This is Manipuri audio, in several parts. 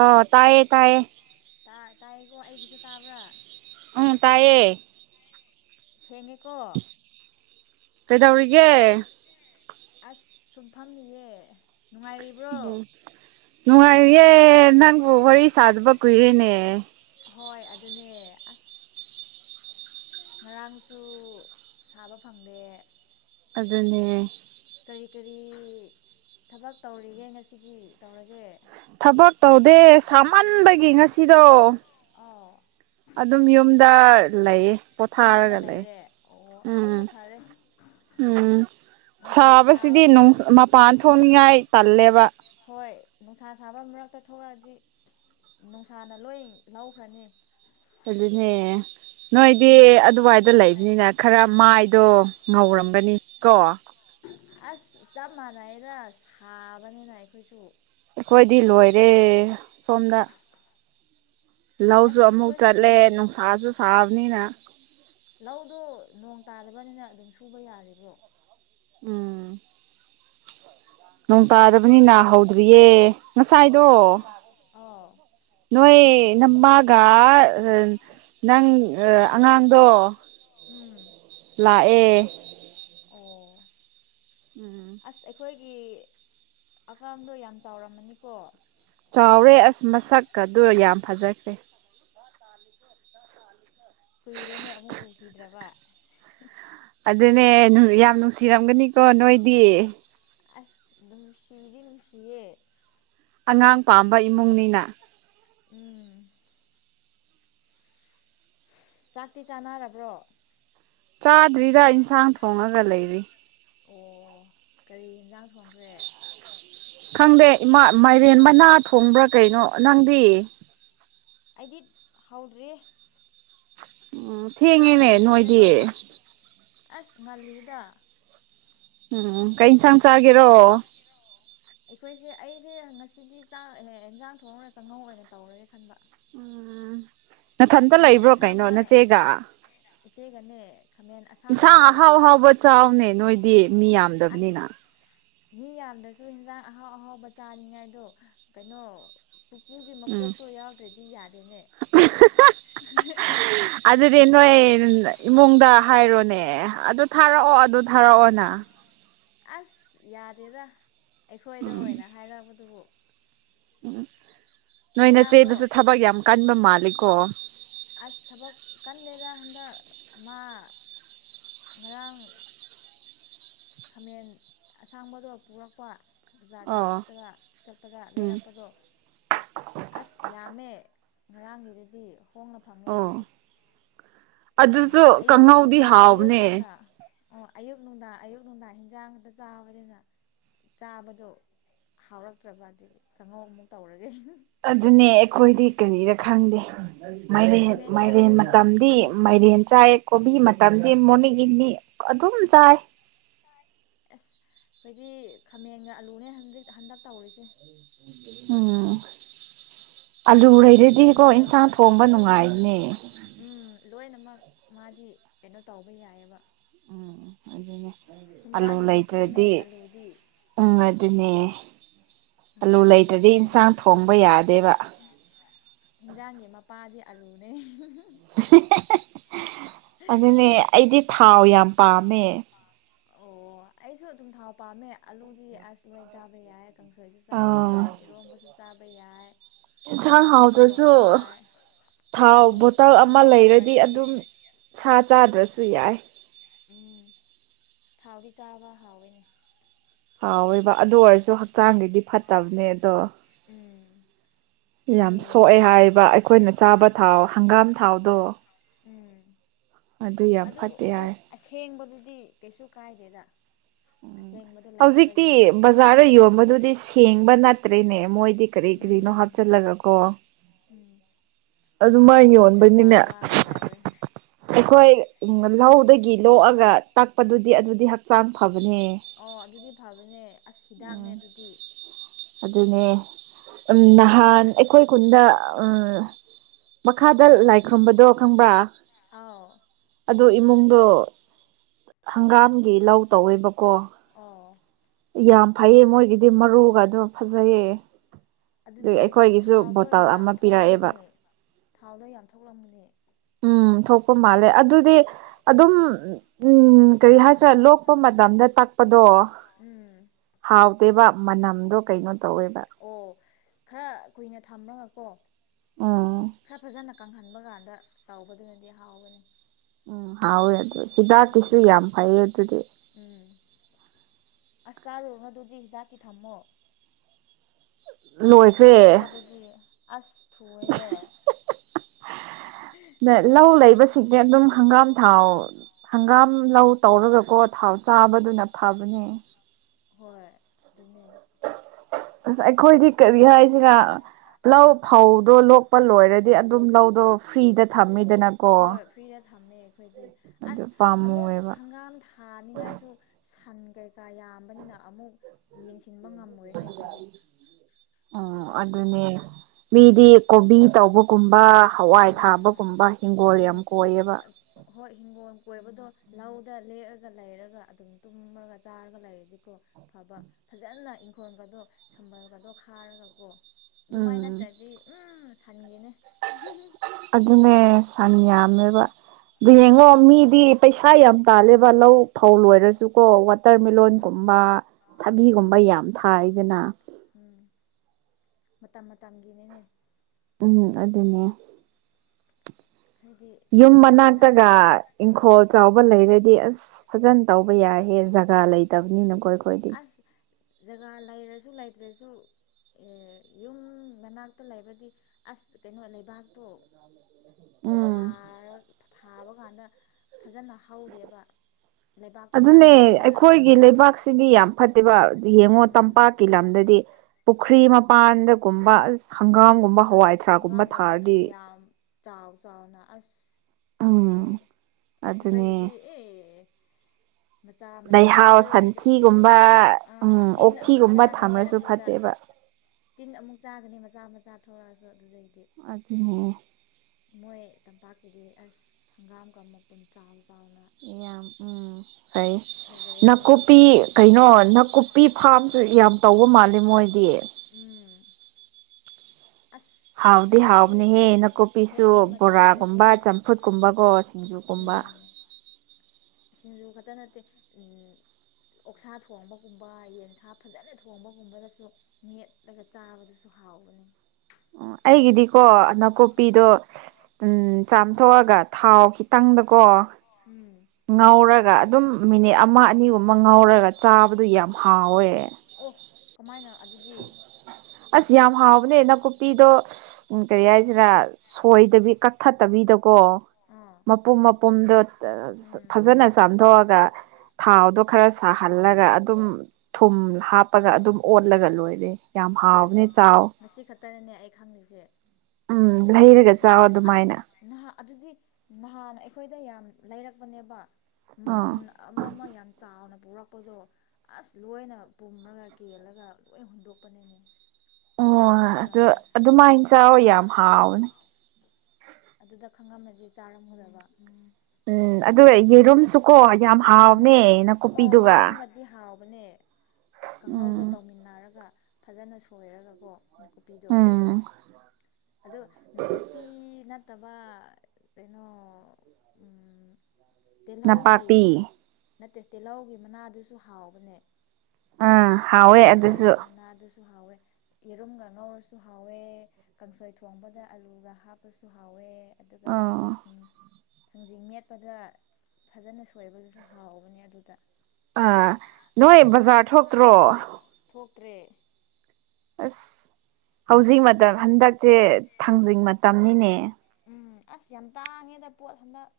ꯑꯣ ꯇꯥꯏꯌꯦ ꯇꯥꯏꯌꯦ ꯇꯥꯏꯀꯣ ꯑꯩꯒꯤꯁꯨ ꯇꯥꯕ꯭ꯔꯥ ꯎ ꯇꯌꯦ ꯁꯦꯡꯉꯦꯀꯣ ꯀꯩꯗꯧꯔꯤꯒ ꯑꯁ ꯁꯨꯐꯝ ꯃꯤꯌꯦ ꯑꯣ ꯅꯨꯡꯉꯥꯏꯔꯤꯌꯦꯦ ꯅꯪꯕꯨ ꯋꯥꯔꯤ ꯁꯥꯗꯕ ꯀꯨꯏꯔꯦꯅꯦ ꯍꯣꯏ ꯑꯗꯨꯅꯦ ꯑꯁ ꯉꯔꯥꯡꯁꯨ ꯁꯥꯕ ꯐꯪꯗꯦ ꯑꯗꯨꯅꯦ ꯀꯔꯤ ꯀꯔꯤ ꯊꯕꯛ ꯇꯧꯔꯤꯒꯦ ꯉꯁꯤꯗꯤ ꯇꯧꯔꯒꯦ ꯊꯕꯛ ꯇꯧꯗꯦ ꯁꯥꯃꯟꯕꯒꯤ ꯉꯁꯤꯗꯣ ꯑꯥꯎ ꯑꯗꯨꯝ ꯌꯨꯝꯗ ꯂꯩꯌꯦ ꯇꯨꯝꯔꯒ ꯄꯣꯊꯔꯒ ꯂꯩ ꯂꯩꯔꯦ ꯑꯣ ꯎꯝ ꯑꯗꯨꯅ ꯐꯔꯦ ꯎꯝ ꯅꯨꯡꯁꯥ ꯁꯥꯕ ꯁꯥꯕꯁꯤꯗꯤ ꯃꯄꯥꯟ ꯊꯣꯛꯅꯤꯡꯉꯥꯏ ꯇꯜꯂꯦꯕ ꯍꯣꯏ ꯅꯨꯡꯁꯥ ꯁꯥꯕ ꯃꯔꯛꯇ ꯊꯣꯛꯂꯛꯑꯗꯤ ꯅꯨꯡꯁꯥꯅ ꯂꯣꯏ ꯂꯧꯈ꯭ꯔꯅꯤ ꯑꯗꯨꯅꯦ ꯆꯨ ꯅꯣꯏꯗꯤ ꯀꯨꯃꯦꯟꯒ ꯂꯣꯏ ꯑꯗꯨꯋꯥꯏꯗ ꯃꯥꯡꯈ꯭ꯔꯅꯤ ꯂꯩꯕꯅꯤꯅ ꯈꯔ ꯃꯥꯏꯗꯣ ꯉꯧꯔꯒꯅꯤ ꯀꯣ ꯑꯁ ꯆꯞ ꯃꯥꯟꯅꯩꯗ ꯁꯥꯕꯅꯤꯅ ꯑꯩꯈꯣꯏꯁꯨ ꯑꯩꯈꯣꯏꯗꯤ ꯂꯣꯏꯔꯦ ꯁꯣꯝꯗ ꯂꯧꯁꯨ ꯑꯁ ꯑꯃꯨꯛ ꯑꯩꯈꯣꯏꯁꯨ ꯆꯠꯂꯦ ꯑꯗꯨꯝꯅꯤꯗ ꯅꯨꯡꯁꯥꯁꯨ ꯁꯥꯕꯅꯤꯅ ꯂꯧꯗꯣ ꯅꯣꯡ ꯇꯥꯗꯕꯅꯤꯅ ꯑꯗꯨꯝ ꯁꯨꯕ ꯌꯥꯔꯤꯕ꯭ꯔꯣ ꯎꯝ ꯅꯣꯡ ꯇꯥꯗ ꯕꯅꯤꯅ ꯍꯧꯗ꯭ꯔꯤꯌꯦ ꯉꯁꯥꯏꯗꯣ ꯑꯥꯎ ꯅꯣꯏ ꯅꯃꯥꯒ ꯅꯪ ꯑꯉꯥꯡꯗꯣ ꯎꯝ ꯂꯥꯛꯑꯦ ꯑꯣ ꯎꯝ ꯑꯁ ꯑꯩꯈꯣꯏꯒꯤ ꯑꯉꯥꯡꯗꯣ ꯌꯥꯝ ꯆꯥꯎꯔꯝꯃꯅꯤꯀꯣ ꯆꯥꯎꯔꯦ ꯑꯁ ꯃꯁꯛ ꯑꯗꯨ ꯌꯥꯝ ꯐꯖꯈ꯭ꯔꯦ ꯀꯨꯏꯔꯦꯅꯦ ꯑꯃꯨꯛ ꯎꯈꯤꯗ꯭ꯔꯕ ꯑꯗꯨꯅꯦ ꯌꯥꯝ ꯅꯨꯡꯁꯤꯔꯝꯒꯅꯤꯀꯣ ꯅꯣꯏꯗꯤ ꯑꯁ ꯅꯨꯡꯁꯤꯗꯤ ꯅꯨꯡꯁꯤꯌꯦ ꯑꯉꯥꯡ ꯄꯥꯝꯕ ꯏꯃꯨꯡꯅꯤꯅ ꯎꯝ ꯆꯥꯛꯇꯤ ꯆꯥꯅꯔꯕ꯭ꯔꯣ ꯆꯥꯗ꯭ꯔꯤꯗ ꯏꯟꯁꯥꯡ ꯊꯣꯡꯉꯒ ꯂꯩꯔꯤ ꯑꯣ ꯀꯔꯤ ꯍꯤꯟꯖꯥꯡ ꯊꯣꯡꯈ꯭ꯔꯦ ꯈꯪꯗꯦ ꯏꯃꯥ ꯃꯥꯏꯔꯦꯟ ꯃꯅꯥ ꯊꯣꯡꯕ꯭ꯔꯥ ꯀꯩꯅꯣ ꯅꯪꯗꯤ ꯑꯩꯗꯤꯠ ꯍꯧꯗ꯭ꯔꯤ ꯎꯝ ꯈꯔ ꯊꯦꯡꯉꯦꯅꯦ ꯉꯜꯂꯤꯑꯅ ꯅꯣꯏꯗꯤ ꯇꯧꯕ ꯑꯁ ꯉꯜꯂꯤꯗ ꯎꯝ ꯀꯩ ꯏꯟꯁꯥꯡ ꯆꯥꯒꯦꯔꯣ ꯑꯩꯈꯣꯏꯁꯦ ꯑꯩꯁꯦ ꯉꯁꯤꯗꯤ ꯆꯥꯛ ꯍꯦꯟꯖꯥꯡ ꯊꯣꯡꯉꯔꯣꯢ ꯀꯥꯡꯉꯧ ꯑꯣꯏꯅ ꯇꯧꯔꯒꯦ ꯈꯟꯕ ꯎꯝ ꯅꯊꯟꯇ ꯂꯩꯕ꯭ꯔꯣ ꯀꯩꯅꯣ ꯅꯥꯆꯦꯒ ꯢꯆꯦꯒꯅꯦ ꯏꯟꯁꯥꯡ ꯑꯍꯥꯎ ꯑꯍꯥꯎꯕ ꯆꯥꯎꯅꯦ ꯅꯣꯏꯗꯤ ꯃꯤ ꯌꯥꯝꯗꯕꯅꯤꯅ ꯑꯁ ꯃꯤ ꯌꯥꯝꯗ꯭ꯔꯁꯨ ꯍꯤꯟꯖꯥꯡ ꯑꯍꯥꯎ ꯑꯍꯥꯎꯕ ꯆꯥꯅꯤꯡꯉꯥꯏꯗꯣ ꯀꯩꯅꯣ ꯄꯨꯄꯨꯒꯤ ꯎꯝ ꯃꯀꯣꯛꯇꯣ ꯌꯥꯎꯗ꯭ꯔꯗꯤ ꯌꯥꯗꯦꯅꯦ [unintelligible] [unintelligible] ꯑꯗꯨꯗꯤ ꯅꯣꯏ ꯏꯃꯨꯡꯗ ꯍꯥꯏꯔꯣꯅꯦ ꯑꯗꯨ ꯊꯥꯔꯛꯑꯣ ꯑꯗꯨ ꯊꯥꯔꯛꯑꯣꯅ ꯑꯁ ꯌꯥꯗꯦꯗ ꯑꯩꯈꯣꯏꯗ ꯑꯣꯏꯅ ꯍꯥꯏꯔꯛꯄꯗꯨꯕꯨ ꯎꯝ ꯅꯣꯏ ꯉꯔꯥꯡꯗꯣ ꯅꯆꯦꯗꯨꯁꯨ ꯊꯕꯛ ꯌꯥꯝ ꯀꯟꯕ ꯃꯥꯜꯂꯤꯀꯣ ꯑꯁ ꯊꯕꯛ ꯀꯟꯗꯦꯗ ꯍꯟꯗꯛ ꯃꯥ ꯉꯔꯥꯡ ꯈꯥꯃꯦꯟ ꯑꯁꯥꯡꯕꯗꯣ ꯄꯨꯔꯛꯄ ꯕꯖꯥꯔ ꯑꯣ ꯊꯣꯛꯄꯗ ꯆꯠꯄꯗ ꯎꯝ ꯂꯩꯔꯛꯄꯗꯣ ꯑꯁ ꯌꯥꯝꯃꯦ ꯉꯔꯥꯡꯒꯤꯗꯨꯗꯤ ꯍꯣꯡꯅ ꯐꯪꯉꯦ ꯑꯗꯨꯒꯤ ꯑꯣ ꯎꯝ ꯑꯗꯨꯁꯨ ꯑꯌꯨꯛ ꯀꯥꯡꯉꯧꯗꯤ ꯅꯨꯡꯗꯥꯡ ꯑꯌꯨꯛ ꯍꯥꯎꯕꯅꯦ ꯅꯨꯡꯗꯥꯡ ꯑꯣ ꯑꯌꯨꯛ ꯅꯨꯡꯗꯥꯡ ꯑꯌꯨꯛ ꯅꯨꯡꯗꯥꯡ ꯍꯤꯟꯖꯥꯡ ꯈꯛꯇ ꯆꯥꯕꯅꯤꯅ ꯆꯥꯕꯗꯣ ꯍꯥꯎꯔꯛꯇ꯭ꯔꯥꯕ ꯑꯗꯨꯒꯤ ꯀꯥꯡꯍꯧ ꯑꯃꯨꯛ ꯇꯧꯔꯒꯦ ꯑꯗꯨꯅꯦ ꯑꯩꯈꯣꯏꯗꯤ ꯀꯔꯤꯔꯥ ꯈꯪꯗꯦ ꯃꯥꯏꯔꯦꯟ ꯈꯥꯃꯦꯟꯒ ꯃꯥꯏꯔꯦꯟ ꯑꯂꯨ ꯃꯇꯝꯗꯤ ꯑꯁ ꯃꯥꯏꯔꯦꯟ ꯆꯥꯏ ꯀꯣꯕꯤ ꯃꯇꯝꯗꯤ ꯃꯣꯔꯅꯤꯡ ꯢꯕꯤꯅꯤꯡ ꯑꯗꯨꯝ ꯆꯥꯏ ꯑꯦꯁ ꯑꯈꯣꯏꯗꯤ ꯈꯥꯃꯦꯟꯒ ꯑꯂꯨꯅꯦꯟ ꯍꯟꯗꯛ ꯇꯧꯔꯤꯁꯦ ꯎꯝ ꯑꯂꯨ ꯂꯩꯔꯗꯤꯀꯣ ꯈꯥꯃꯦꯟꯒ ꯏꯟꯁꯥꯡ ꯑꯂꯨ ꯊꯣꯡꯝꯕ ꯅꯨꯡꯉꯥꯏꯕꯅꯦ ꯎꯝ ꯂꯣꯏꯅꯃꯛ ꯃꯥꯗꯤ ꯀꯩꯅꯣ ꯇꯧꯕ ꯌꯥꯏꯑꯕ ꯎꯝ ꯑꯗꯨꯅꯦ ꯑꯂꯨ ꯍꯤꯟꯖꯥꯡꯒꯤ ꯃꯄꯨꯅꯦ ꯂꯩꯇ꯭ꯔꯗꯤ ꯑꯂꯨꯗꯤ ꯎꯝ ꯑꯗꯨꯅꯦ ꯑꯂꯨ ꯍꯤꯟꯖꯥꯡꯒꯤ ꯂꯩꯇ꯭ꯔꯗꯤ ꯃꯄꯨ ꯏꯟꯁꯥꯡ ꯊꯣꯡꯕ ꯌꯥꯗꯦꯕ ꯍꯤꯟꯖꯥꯡꯒꯤ ꯃꯄꯥꯗꯤ ꯑꯂꯨꯅꯦ ꯑꯗꯨꯅꯦ ꯑꯩꯗꯤ ꯊꯥꯎ ꯌꯥꯝ ꯊꯥꯎ ꯄꯥꯝꯃꯦ ꯌꯥꯝꯝ ꯑꯣ ꯑꯩꯁꯨ ꯑꯗꯨꯝ ꯊꯥꯎ ꯄꯥꯝꯃꯦ ꯑꯥꯂꯨꯗꯤ ꯑꯁ ꯂꯥꯏ ꯆꯥꯕ ꯌꯥꯏ ꯀꯥꯡꯁꯣꯏꯁꯨ ꯆꯥꯕ ꯑꯥ ꯌꯥꯏ ꯏꯔꯣꯝꯕꯁꯨ ꯆꯥꯕ ꯌꯥꯏ ꯏꯟꯁꯥꯡ ꯁꯥꯗꯁꯨ ꯍꯥꯎꯗ꯭ꯔꯁꯨ ꯊꯣꯡꯕ ꯌꯥꯏ ꯊꯥꯎ ꯑꯂꯨ ꯕꯣꯇꯜ ꯑꯃ ꯀꯥꯡꯉꯧ ꯂꯩꯔꯗꯤ ꯇꯧꯔꯗꯤ ꯑꯗꯨꯝ ꯁꯥ ꯆꯥꯗ꯭ꯔꯁꯨ ꯌꯥꯏ ꯎꯝ ꯊꯥꯎꯗꯤ ꯆꯥꯕ ꯍꯥꯎꯋꯦꯅꯦ ꯍꯥꯎꯋꯦꯕ ꯑꯗꯨ ꯑꯣꯏꯔꯁꯨ ꯍꯛꯆꯥꯡꯒꯤꯗꯤ ꯐꯠꯇꯕꯅꯦ ꯑꯗꯣ ꯎꯝ ꯌꯥꯝ ꯁꯣꯛꯑꯦ ꯃꯨꯕꯅꯦ ꯍꯥꯏꯕ ꯑꯩꯈꯣꯏꯅ ꯆꯥꯕ ꯊꯥꯎ ꯍꯪꯒꯥꯝ ꯊꯥꯎꯗꯣ ꯎꯝ ꯌꯥꯝ ꯑꯗꯨ ꯐꯠꯇꯦ ꯑꯗꯨ ꯍꯥꯏ ꯑꯁꯦꯡꯕꯗꯨꯗꯤ ꯀꯩꯁꯨ ꯀꯥꯏꯗꯦꯗ ꯎꯝ ꯑꯁꯦꯡꯕꯗꯣ ꯍꯧꯖꯤꯛꯇꯤ ꯂꯩꯇꯕꯒꯤꯅꯦꯕ ꯕꯖꯥꯔꯗ ꯑꯩꯈꯣꯏꯒꯤꯁꯨ ꯌꯣꯟꯕꯗꯨꯗꯤ ꯁꯦꯡꯕ ꯅꯠꯇ꯭ꯔꯦꯅꯦ ꯃꯣꯏꯗꯤ ꯀꯔꯤ ꯀꯔꯤꯅꯣ ꯎꯝ ꯍꯥꯞꯆꯜꯂꯒ ꯀꯣ ꯎꯝ ꯑꯗꯨꯃꯥꯏꯅ ꯃꯥꯟꯕꯤꯔ ꯌꯣꯟꯕꯅꯤꯅ ꯃꯥꯟꯕꯥꯟꯕꯔꯥ ꯇꯧꯔꯦ ꯑꯩꯈꯣꯏ ꯎ ꯂꯧꯗꯒꯤ ꯂꯣꯛꯑꯒ ꯇꯥꯛꯄꯗꯨꯗꯤ ꯑꯗꯨꯗꯤ ꯍꯛꯆꯥꯡ ꯐꯕꯅꯦ ꯑꯣ ꯑꯗꯨꯗꯤ ꯐꯕꯅꯦ ꯑꯁ ꯍꯤꯗꯥꯛꯅꯦ ꯑꯗꯨꯗꯤ ꯑꯗꯨꯅꯦ ꯅꯍꯥꯟ ꯑꯩꯈꯣꯏ ꯈꯨꯟꯗ ꯃꯈꯥꯗ ꯂꯥꯏ ꯈꯨꯔꯨꯝꯝꯕꯗꯣ ꯈꯪꯕ꯭ꯔ ꯑꯥꯎ ꯑꯣ ꯏꯃꯨꯡꯗꯣ ꯍꯪꯒꯥꯝꯒꯤ ꯂꯧ ꯇꯧꯋꯦꯕꯀꯣ ꯑꯣ ꯌꯥꯝ ꯐꯩꯌꯦ ꯃꯣꯏꯒꯤꯗꯤ ꯃꯔꯨꯒ ꯑꯗꯨꯝ ꯐꯖꯩꯌꯦ ꯑꯗꯨ ꯑꯗꯨꯗꯤ ꯑꯩꯈꯣꯏꯒꯤꯁꯨ ꯊꯥꯎꯗꯣ ꯕꯣꯇꯥꯜ ꯑꯃ ꯄꯤꯔꯛꯑꯦꯕ ꯊꯥꯗꯣ ꯌꯥꯝ ꯊꯣꯛꯂꯝꯒꯅꯤ ꯎꯝ ꯊꯣꯛꯄ ꯃꯥꯜꯂꯦ ꯑꯗꯨꯗꯤ ꯑꯗꯨꯝ ꯎꯝ ꯀꯔꯤ ꯍꯥꯏꯁꯤꯔꯥ ꯂꯣꯛꯄ ꯃꯇꯝꯗ ꯇꯥꯛꯄꯗꯣ ꯎꯝ ꯍꯥꯎꯗꯦꯕ ꯃꯅꯝꯗꯣ ꯀꯩꯅꯣ ꯇꯧꯋꯦꯕ ꯑꯣ ꯈꯔ ꯀꯨꯏꯅ ꯊꯝꯕꯣꯒꯀꯣ ꯎꯝ ꯈꯔ ꯐꯖꯅ ꯀꯪꯍꯟꯕ ꯀꯥꯟꯗ ꯇꯧꯕꯗꯨꯅꯗꯤ ꯑꯍꯥꯎꯕꯅꯤ ꯎꯝ ꯍꯥꯎꯋꯦ ꯑꯗꯨ ꯎꯝ ꯍꯤꯗꯥꯛꯀꯤꯁꯨ ꯌꯥꯝ ꯐꯩꯌꯦ ꯑꯗꯨꯗꯤ ꯎꯝ ꯑꯁ ꯆꯥꯔꯨꯔꯅ ꯑꯗꯨꯗꯤ ꯍꯤꯗꯥꯛꯀꯤ ꯊꯝꯃꯣ ꯂꯣꯏꯈ꯭ꯔꯦ ꯑꯁꯦꯡꯕꯗꯨꯗꯤ ꯑꯁ ꯊꯨꯑꯍꯦ ꯂꯧ ꯂꯩꯕꯁꯤꯗꯤ ꯑꯗꯨꯝ ꯍꯪꯒꯥꯝ ꯊꯥꯎ ꯍꯪꯒꯥꯝ ꯂꯧ ꯇꯧꯔꯒꯀꯣ ꯊꯥꯎ ꯆꯥꯕꯗꯨꯅ ꯐꯕꯅꯦ ꯍꯣꯏ ꯑꯗꯨꯅꯦ ꯑꯁ ꯑꯩꯈꯣꯏꯗꯤ ꯀꯔꯤ ꯍꯥꯏꯁꯤꯔ ꯂꯧ ꯐꯧꯗꯣ ꯂꯣꯛꯄ ꯂꯣꯏꯔꯗꯤ ꯑꯗꯨꯝ ꯂꯧꯗꯣ ꯐ꯭ꯔꯤꯗ ꯊꯝꯃꯤꯗꯅ ꯍꯣꯏ ꯐ꯭ꯔꯤꯗ ꯊꯝꯃꯦ ꯑꯩꯈꯣꯏꯗꯤ ꯑꯗꯨ ꯑꯁ ꯑꯃꯨꯛ ꯄꯥꯝꯃꯨꯑꯦꯕ ꯍꯪꯒꯥꯝ ꯊꯥꯅꯤꯡꯉꯥꯏꯁꯨ ꯁꯟ ꯀꯩꯀꯥ ꯌꯥꯝ ꯕꯅꯤꯅ ꯑꯃꯨꯛ ꯌꯦꯡꯁꯤꯟꯕ ꯉꯝꯃꯣꯏꯅ ꯑꯩꯈꯣꯏꯗꯤ ꯑꯣ ꯑꯗꯨꯅꯦ ꯃꯤꯗꯤ ꯀꯣꯕꯤ ꯇꯧꯕꯒꯨꯝꯕ ꯍꯋꯥꯏ ꯎꯝ ꯊꯥꯕꯒꯨꯝꯕ ꯍꯤꯡꯒꯣꯜ ꯑꯗꯨꯝ ꯌꯥꯝ ꯀꯣꯏꯌꯦꯕ ꯍꯣꯏ ꯍꯤꯡꯒꯣꯜ ꯀꯣꯏꯕꯗꯣ ꯂꯧꯗ ꯂꯦꯛꯑꯒ ꯂꯩꯔꯒ ꯑꯗꯨꯝ ꯇꯨꯝꯃꯒ ꯆꯥꯔꯒ ꯂꯩꯔꯗꯤꯀꯣ ꯐꯕ ꯐꯖꯅ ꯏꯪꯈꯣꯜꯒꯗꯣ ꯁꯝꯕꯜꯒꯗꯣ ꯈꯥꯔꯒꯀꯣ ꯑꯗꯨꯃꯥꯏꯅ ꯎꯝ ꯅꯠꯇ꯭ꯔꯗꯤ ꯎꯝ ꯁꯟꯒꯦꯅꯦ ꯑꯗꯨꯅꯦ ꯁꯟ ꯌꯥꯝꯃꯦꯕ ꯑꯗꯨ ꯌꯦꯡꯉꯣ ꯃꯤꯗꯤ ꯄꯩꯁꯥ ꯌꯥꯝ ꯇꯥꯜꯂꯦꯕ ꯂꯧ ꯐꯧ ꯂꯣꯏꯔꯁꯨꯀꯣ ꯋꯥꯇꯔ ꯃꯂꯣꯟꯒꯨꯝꯕ ꯊꯕꯤꯒꯨꯝꯕ ꯌꯥꯝ ꯊꯥꯏꯗꯅ ꯎꯝ ꯃꯇꯝ ꯃꯇꯝꯒꯤꯅꯦꯅꯦ ꯎꯝ ꯑꯗꯨꯅꯦ ꯍꯥꯏꯗꯤ ꯌꯨꯝ ꯇꯟꯕꯅꯤꯅ ꯃꯅꯥꯛꯇꯒ ꯏꯪꯈꯣꯜ ꯆꯥꯎꯕ ꯂꯩꯔꯗꯤ ꯑꯁ ꯐꯖꯅ ꯇꯧꯕ ꯌꯥꯏꯍꯦ ꯖꯒꯥ ꯂꯩꯇꯕꯅꯤꯅꯈꯣꯏ ꯑꯩꯈꯣꯏꯗꯤ ꯑꯁ ꯖꯒꯥ ꯂꯩꯔꯁꯨ ꯂꯩꯇ꯭ꯔꯁꯨ ꯑꯦ ꯌꯨꯝ ꯃꯅꯥꯛꯇ ꯂꯩꯕꯗꯤ ꯑꯁ ꯀꯩꯅꯣ ꯂꯩꯕꯥꯛꯇꯣ ꯎꯝ ꯊꯥꯔ ꯊꯥꯕ ꯀꯥꯟꯗ ꯐꯖꯅ ꯍꯧꯗꯦꯕ ꯂꯩꯕꯥꯛꯇꯣ ꯑꯗꯨꯅꯦ ꯀꯟꯕꯅꯤꯅ ꯑꯩꯈꯣꯏꯒꯤ ꯂꯩꯕꯥꯛꯁꯤꯗꯤ ꯌꯥꯝ ꯐꯠꯇꯦꯕ ꯌꯦꯡꯉꯣ ꯎꯝ ꯇꯝꯄꯥꯛ ꯂꯝꯗꯗꯤ ꯄꯨꯈ꯭ꯔꯤ ꯃꯄꯥꯟꯗꯒꯨꯝꯕ ꯑ ꯍꯪꯒꯥꯝꯒꯨꯝꯕ ꯑꯁ ꯍꯋꯥꯏꯊꯔꯥꯛꯒꯨꯝꯕ ꯍꯪꯒꯥꯝꯒꯨꯝꯕ ꯊꯥꯔꯗꯤ ꯌꯥꯝ ꯆꯥꯎ ꯆꯥꯎꯅ ꯑꯁ ꯐꯖꯩꯑ ꯎꯝ ꯑꯩꯈꯣꯏꯒꯤꯗꯤ ꯑꯗꯨꯅꯦ ꯑꯦ ꯃꯆꯥ ꯃꯆꯥ ꯂꯩꯍꯥꯎ ꯑꯗꯨ ꯑꯣꯏꯔꯁꯨ ꯇꯤꯟ ꯁꯟꯊꯤꯒꯨꯝꯕ ꯑꯥ ꯎꯝ ꯇꯤꯟ ꯑꯃꯨꯛ ꯑꯣꯛꯊꯤꯒꯨꯝꯕ ꯆꯥꯒꯅꯤ ꯊꯝꯔꯁꯨ ꯑꯗꯨꯗ ꯐꯠꯇꯦꯕ ꯇꯤꯟ ꯑꯃꯨꯛ ꯆꯥꯒꯅꯤ ꯃꯆꯥ ꯃꯆꯥ ꯊꯣꯔꯛꯑꯁꯨ ꯑꯗꯨꯗꯩꯗꯤ ꯑꯗꯨ [inaudible] ꯃꯣꯏ ꯇꯝꯄꯥꯛꯀꯤꯗꯤ ꯑꯁ ꯍꯪꯒꯥꯝꯒ ꯃꯄꯨꯟ ꯆꯥꯎ ꯆꯥꯎꯅ ꯌꯥꯝ ꯎꯝ ꯐꯩ ꯐꯖꯩꯌꯦ ꯃꯣꯏꯒꯤꯗꯤ ꯅꯥꯀꯨꯞꯄꯤ ꯀꯩꯅꯣ ꯅꯥꯀꯨꯞꯄꯤ ꯐꯥꯔꯝꯁꯨ ꯌꯥꯝ ꯇꯧꯕ ꯃꯥꯜꯂꯦ ꯃꯣꯏꯗꯤ ꯎꯝ ꯑꯁ ꯍꯥꯎꯗꯤ ꯅꯥꯀꯨꯞꯄꯤ ꯍꯥꯎꯕꯅꯦꯍꯦ ꯍꯦꯛꯄ ꯅꯥꯀꯨꯞꯄꯤꯁꯨ ꯍꯦꯛꯄ ꯃꯇꯝꯗꯗꯤ ꯕꯣꯔꯥꯒꯨꯝꯕ ꯆꯝꯐꯨꯠꯀꯨꯝꯕꯀꯣ ꯁꯤꯡꯖꯨ ꯑꯣ ꯀꯨꯝꯕ ꯎꯝ ꯁꯤꯡꯖꯨ ꯈꯛꯇ ꯅꯠꯇꯦ ꯑꯣꯛꯁꯥ ꯊꯣꯡꯕꯒꯨꯝꯕ ꯌꯦꯟꯁꯥ ꯐꯖꯅ ꯊꯣꯡꯕꯒꯨꯝꯕꯗꯁꯨ ꯃꯦꯠꯂꯒ ꯆꯥꯕꯗꯨꯁꯨ ꯍꯥꯎꯕꯅꯤ ꯎꯝ ꯑꯩꯒꯤꯗꯤꯀꯣ ꯅꯥꯀꯨꯞꯄꯤꯗꯣ ꯑꯥ ꯎ ꯆꯥꯝꯊꯣꯛꯑꯒ ꯊꯥꯎ ꯈꯤꯇꯪꯒꯀꯣ ꯎꯝ ꯉꯥꯎꯔꯒ ꯑꯗꯨꯝ ꯃꯤꯅꯤꯠ ꯑꯃ ꯑꯅꯤꯒꯨꯝꯕ ꯉꯥꯎꯔꯒ ꯆꯥꯕꯗꯨ ꯌꯥꯝ ꯍꯥꯎꯋꯦ ꯑꯣꯍ ꯀꯃꯥꯏꯅ ꯑꯗꯨꯗꯤ ꯑꯁ ꯌꯥꯝ ꯍꯥꯎꯕꯅꯦ ꯅꯥꯀꯨꯞꯄꯤꯗꯣ ꯀꯔꯤ ꯍꯥꯏꯁꯤꯔ ꯁꯣꯏꯗꯕꯤ ꯊꯠꯇꯕꯤꯗꯀꯣ ꯑꯥ ꯃꯄꯨꯝ ꯃꯄꯨꯝꯗꯣ ꯐꯖꯅ ꯆꯥꯝꯊꯣꯛꯑꯒ ꯊꯥꯎꯗꯣ ꯈꯔ ꯁꯥꯍꯜꯂꯒ ꯑꯗꯨꯝ ꯊꯨꯝ ꯍꯥꯞꯄꯒ ꯑꯗꯨꯝ ꯑꯣꯠꯂꯒ ꯂꯣꯏ ꯌꯥꯝ ꯑꯁ ꯍꯥꯎꯕꯅꯦ ꯆꯥꯎ ꯉꯁꯤ ꯈꯛꯇꯅꯅꯦ ꯑꯩ ꯈꯪꯂꯤꯁꯦ ꯎꯝ ꯂꯩꯔꯒ ꯆꯥꯎ ꯑꯁ ꯑꯗꯨꯃꯥꯏꯅ ꯅꯍꯥ ꯑꯗꯨꯗꯤ ꯅꯍꯥꯟꯅ ꯑꯩꯈꯣꯏꯗ ꯌꯥꯝ ꯂꯩꯔꯛꯄꯅꯦꯕ ꯑꯥ ꯃꯄꯨꯟ ꯑꯃ ꯑꯃ ꯌꯥꯝ ꯆꯥꯎꯅ ꯄꯣꯔꯛꯄꯗꯣ ꯑꯁ ꯂꯣꯏꯅ ꯄꯨꯝꯔꯒ ꯀꯦꯜꯂꯒ ꯂꯣꯏ ꯍꯨꯟꯗꯣꯛꯄꯅꯤꯅꯦ ꯑꯣ ꯑꯗꯨ ꯑꯗꯣ ꯃꯇꯝꯗ ꯑꯗꯨꯃꯥꯏꯅ ꯆꯥꯎ ꯌꯥꯝ ꯍꯥꯎꯕꯅꯦ ꯑꯗꯨꯗ ꯈꯪꯉꯝꯃꯗꯤ ꯆꯥꯔꯝꯒꯨꯗꯕ ꯎꯝ ꯎꯝ ꯑꯗꯨꯒ ꯌꯦꯔꯨꯝꯁꯨꯀꯣ ꯌꯥꯝ ꯍꯥꯎꯅꯦ ꯅꯥꯀꯨꯞꯄꯤꯗꯨꯒ ꯗꯤ ꯍꯥꯎꯕꯅꯦ ꯀꯥꯡꯍꯧꯗꯣ ꯎꯝ ꯇꯧꯃꯤꯟꯅꯔꯒ ꯐꯖꯅ ꯁꯣꯏꯔꯒꯀꯣ ꯅꯥꯀꯨꯞꯄꯤꯗꯣ ꯎꯝ ꯑꯗꯣ ꯅꯥꯀꯨꯞꯄꯤ ꯅ ꯅꯠꯇꯕꯥ ꯀꯩꯅꯣ ꯇꯤꯜꯂꯧꯒꯤ ꯅꯄꯥꯛꯄꯤ ꯅꯠꯇꯦ ꯇꯤꯜꯍꯧꯒꯤ ꯃꯅꯥꯗꯨꯁꯨ ꯍꯥꯎꯕꯅꯦ ꯑꯥ ꯍꯥꯎꯋꯦ ꯑꯗꯨꯁꯨ ꯇꯤꯜꯍꯧꯒꯤ ꯃꯅꯥꯗꯨꯁꯨ ꯍꯥꯎꯋꯦ ꯌꯦꯔꯨꯝꯒ ꯉꯧꯔꯁꯨ ꯍꯥꯎꯋꯦ ꯀꯥꯡꯁꯣꯏ ꯊꯣꯡꯕꯗ ꯑꯂꯨꯒ ꯍꯥꯞꯄꯁꯨ ꯍꯥꯎꯋꯦ ꯑꯗꯨꯒ ꯑꯥ ꯑꯝ ꯊꯥꯡꯖꯤꯡ ꯃꯦꯠꯄꯗ ꯐꯖꯅ ꯁꯣꯏꯕꯗꯨꯁꯨ ꯍꯥꯎꯕꯅꯦ ꯑꯗꯨꯗ ꯑꯥ ꯅꯣꯏ ꯕꯖꯥꯔ ꯊꯣꯛꯇ꯭ꯔꯣ ꯊꯣꯛꯇ꯭ꯔꯦ ꯑꯁ ꯍꯧꯖꯤꯛ ꯃꯇꯝ ꯍꯟꯗꯛꯁꯦ ꯊꯥꯡꯖꯤꯡ ꯃꯇꯝꯅꯤꯅꯦ ꯎꯝ ꯑꯁ ꯌꯥꯝ ꯇꯥꯡꯉꯦꯗ ꯄꯣꯠ ꯍꯟꯗꯛ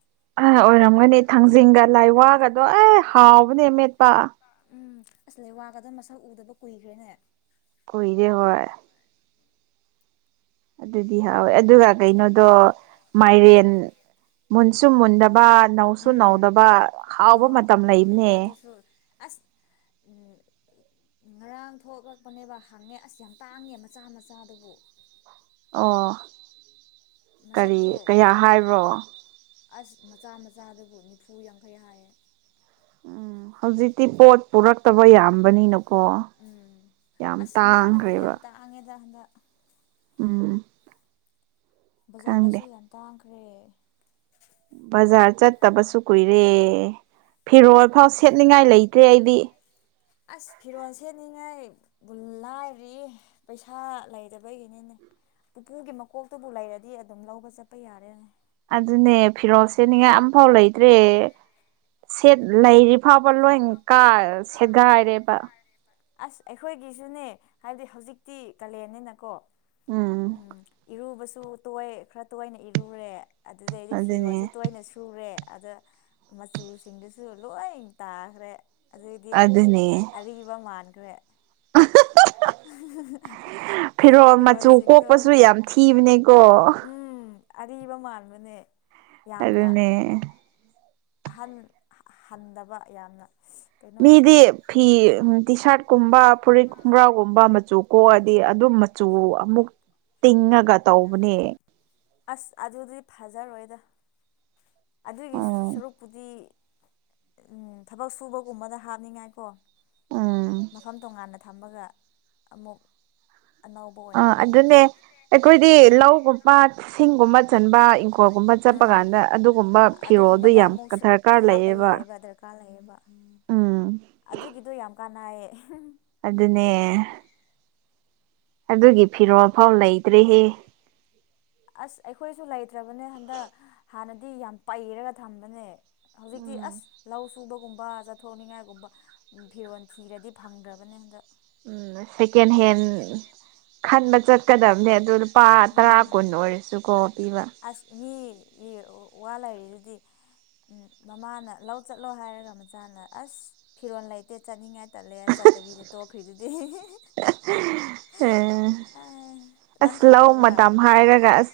ꯑ ꯑꯣꯏꯔꯝꯒꯅꯤ ꯊꯥꯡꯖꯤꯡꯒ ꯂꯥꯏꯋꯥꯒꯗꯣ ꯑꯦ ꯍꯥꯎꯕꯅꯦ ꯃꯦꯠꯄ ꯎꯝ ꯑꯁ ꯂꯩꯋꯥꯒꯗꯣ ꯃꯁꯛ ꯎꯗꯕ ꯀꯨꯏꯒ꯭ꯔꯦꯅꯦ ꯀꯨꯢꯔꯦ ꯍꯣꯢ ꯑꯗꯨꯗꯤ ꯍꯥꯎꯋꯦ ꯑꯗꯨꯒ ꯀꯩꯅꯣꯗꯣ ꯃꯥꯏꯔꯦꯟ ꯃꯨꯟ ꯁꯨ ꯃꯨꯟꯗꯕ ꯅꯧꯁꯨ ꯅꯧꯗꯕ ꯍꯥꯎꯕ ꯃꯇꯝ ꯂꯩꯕꯅꯦ ꯁꯨ ꯑꯁ ꯉꯔꯥꯡ ꯊꯣꯛꯂꯛꯄꯅꯦꯕ ꯍꯪꯉꯦ ꯑꯁ ꯌꯥꯝ ꯇꯥꯡꯉꯦ ꯃꯆꯥ ꯃꯆꯥꯗꯨꯕꯨ ꯑꯣ ꯀꯔꯤ ꯃꯁꯛꯇꯣ ꯀꯌꯥ ꯍꯥꯏꯕ꯭ꯔꯣ ꯑꯁ ꯃꯆꯥ ꯃꯆꯥꯗꯨꯕꯨ ꯅꯤꯐꯨ ꯌꯥꯡꯈꯩ ꯍꯥꯏꯌꯦ ꯎꯝ ꯍꯧꯖꯤꯛꯇꯤ ꯄꯣꯠ ꯄꯨꯔꯛꯇꯕ ꯌꯥꯝꯕꯅꯤꯅꯀꯣ ꯎꯝ ꯌꯥꯝ ꯑꯁ ꯍꯤꯟꯖꯥꯡ ꯅꯥꯄꯤ ꯇꯥꯡꯒ꯭ꯔꯦꯕ ꯌꯥꯝ ꯇꯥꯡꯉꯦꯗ ꯍꯟꯗꯛ ꯎꯝ ꯈꯪꯗꯦ ꯕꯖꯥꯔꯗꯁꯨ ꯌꯥꯝ ꯇꯥꯡꯈ꯭ꯔꯦ ꯕꯖꯥꯔ ꯆꯠꯇꯕꯁꯨ ꯀꯨꯏꯔꯦ ꯐꯤꯔꯣꯜ ꯐꯥꯎ ꯁꯦꯠꯅꯤꯡꯉꯥꯏ ꯂꯩꯇ꯭ꯔꯦ ꯑꯩꯗꯤ ꯑꯁ ꯐꯤꯔꯣꯜ ꯁꯦꯠꯅꯤꯡꯉꯥꯢ ꯕꯨꯜ ꯂꯥꯏꯔꯤꯌꯧ ꯄꯩꯁꯥ ꯂꯩꯗꯕꯒꯤꯅꯤꯅꯦ ꯄꯨꯄꯨꯒꯤ ꯃꯀꯣꯛꯇꯨꯕꯨ ꯂꯩꯔꯗꯤ ꯑꯗꯨꯝ ꯂꯧꯕ ꯆꯠꯄ ꯌꯥꯔꯦꯅꯦ ꯑꯗꯨꯅꯦ ꯐꯤꯔꯣꯜ ꯁꯦꯠ ꯅꯤꯡꯉꯥꯏ ꯑꯝꯐꯥꯎ ꯂꯩꯇ꯭ꯔꯦ ꯁꯦꯠ ꯂꯩꯔꯤ ꯐꯥꯎꯕ ꯂꯣꯏ ꯀꯥ ꯁꯦꯒꯥꯏꯔꯦꯕ ꯑꯁ ꯑꯩꯈꯣꯏꯒꯤꯁꯨꯅꯦ ꯍꯥꯏꯕꯗꯤ ꯍꯧꯖꯤꯛꯇꯤ ꯀꯥꯂꯦꯟꯅꯤꯅꯀꯣ ꯎꯝ ꯏꯔꯨꯕꯁꯨ ꯇꯣꯏ ꯈꯔ ꯇꯣꯏꯅ ꯏꯔꯨꯔꯦ ꯑꯗꯨꯗꯩꯗꯤ ꯐꯤꯔꯣꯜꯁꯨ ꯑꯗꯨꯅꯦ ꯇꯣꯏꯅ ꯁꯨꯔꯦ ꯑꯗ ꯃꯆꯨꯁꯤꯡꯗꯨꯁꯨ ꯂꯣꯏ ꯇꯥ ꯈ꯭ꯔꯦ ꯑꯗꯩꯗꯤ ꯑꯗꯨꯅꯦ ꯑꯔꯤꯕ ꯃꯥꯟꯒ꯭ꯔꯦ ꯐꯤꯔꯣꯜ ꯃꯆꯨ ꯐꯤꯔꯣꯜꯁꯤꯡꯗꯣ ꯀꯣꯛꯄꯁꯨ ꯌꯥꯝ ꯊꯤꯕꯅꯦꯀꯣ ꯎꯝ ꯑꯔꯤꯕ ꯃꯥꯟꯕꯅꯦ ꯌꯥꯝꯅ ꯑꯗꯨꯅꯦ ꯑꯍꯟ ꯍꯟꯗꯕ ꯌꯥꯝꯅ ꯀꯩꯅꯣ ꯃꯤꯗꯤ ꯐꯤ ꯇꯤ ꯁꯥꯔꯠ ꯀꯨꯝꯕ ꯐꯨꯔꯤꯠ ꯈꯣꯡꯒ꯭ꯔꯥꯎꯒꯨꯝꯕ ꯃꯆꯨ ꯀꯣꯛꯑꯗꯤ ꯑꯗꯨ ꯃꯆꯨ ꯑꯃꯨꯛ ꯇꯤꯡꯉ ꯑꯁ ꯑꯗꯨꯗꯤ ꯐꯖꯔꯣꯏꯗ ꯑꯗꯨꯒꯤ ꯎꯝ ꯁꯔꯨꯛꯄꯨꯗꯤ ꯊꯕꯛ ꯁꯨꯕꯒꯨꯝꯕꯗ ꯍꯥꯞꯅꯤꯡꯉꯥꯏꯀꯣ ꯎꯝ ꯃꯐꯝ ꯇꯣꯉꯥꯟꯅ ꯊꯝꯃꯒ ꯑꯃꯨꯛ ꯑꯅꯧꯕ ꯑꯣꯏꯅ ꯑꯥ ꯂꯩꯕꯗꯣ ꯑꯗꯨꯅꯦ ꯑꯩꯈꯣꯏꯗꯤ ꯂꯧꯒꯨꯝꯕ ꯁꯤꯡꯒꯨꯝꯕ ꯆꯟꯕ ꯏꯪꯈꯣꯜꯒꯨꯝꯕ ꯆꯠꯄ ꯎꯝ ꯀꯥꯟꯗ ꯑꯗꯨꯒꯨꯝꯕ ꯐꯤꯔꯣꯜꯗꯣ ꯑꯗꯨꯒꯨꯝꯕꯗ ꯌꯥꯝ ꯑꯃꯨꯛ ꯗꯔꯀꯥꯔ ꯍꯥꯞꯄ ꯂꯩꯌꯦꯕ ꯌꯥꯏꯑꯕ ꯗꯔꯀꯥꯔ ꯂꯩꯌꯦꯕ ꯎꯝ ꯑꯗꯨꯒꯤꯗꯣ ꯌꯥꯝ ꯀꯥꯅꯥꯢꯌꯦ ꯑꯗꯨꯅꯦ ꯑꯗꯨꯒꯤ ꯐꯤꯔꯣꯜ ꯐꯥꯎ ꯂꯩꯇ꯭ꯔꯦꯍꯦ ꯑꯁ ꯑꯩꯈꯣꯏꯁꯨ ꯂꯩꯇ꯭ꯔꯕꯅꯦ ꯍꯟꯗꯛ ꯍꯥꯟꯅꯗꯤ ꯌꯥꯝ ꯄꯩꯔꯒ ꯊꯝꯕꯅꯦ ꯍꯧꯖꯤꯛꯇꯤ ꯎꯝ ꯑꯁ ꯂꯧ ꯁꯨꯕꯒꯨꯝꯕ ꯆꯠ ꯊꯣꯛꯅꯤꯡꯉꯥꯏꯒꯨꯝꯕ ꯐꯤꯔꯣꯜ ꯊꯤꯔꯗꯤ ꯐꯪꯗ꯭ꯔꯕꯅꯦ ꯍꯟꯗꯛ ꯎꯝ ꯁꯦꯀꯦꯟ ꯍꯦꯟ ꯈꯟꯕ ꯆꯠꯀꯗꯕꯅꯦ ꯑꯗꯨ ꯄꯥ ꯇꯔꯥ ꯀꯨꯟ ꯎꯝ ꯑꯣꯏꯔꯁꯨꯀꯣ ꯄꯤꯕ ꯑꯁ ꯃꯤꯒꯤ ꯋꯥ ꯂꯩꯔꯤꯗꯨꯗꯤ ꯎ ꯃꯃꯥꯅ ꯂꯧ ꯆꯠꯂꯣ ꯍꯥꯏꯔꯒ ꯃꯆꯥꯅ ꯑꯁ ꯐꯤꯔꯣꯜ ꯂꯩꯇꯦ ꯆꯠꯅꯤꯡꯉꯥꯏ ꯇꯠꯂꯦ ꯆꯠꯇꯕꯤꯗ ꯇꯣꯛꯈ꯭ꯔꯤꯗꯨꯗꯤ ꯑꯦ ꯑꯦ ꯅꯪ ꯑꯁ ꯂꯧ ꯈꯪꯗꯕ꯭ꯔꯥ ꯃꯇꯝ ꯍꯥꯏꯔꯒ ꯑꯁ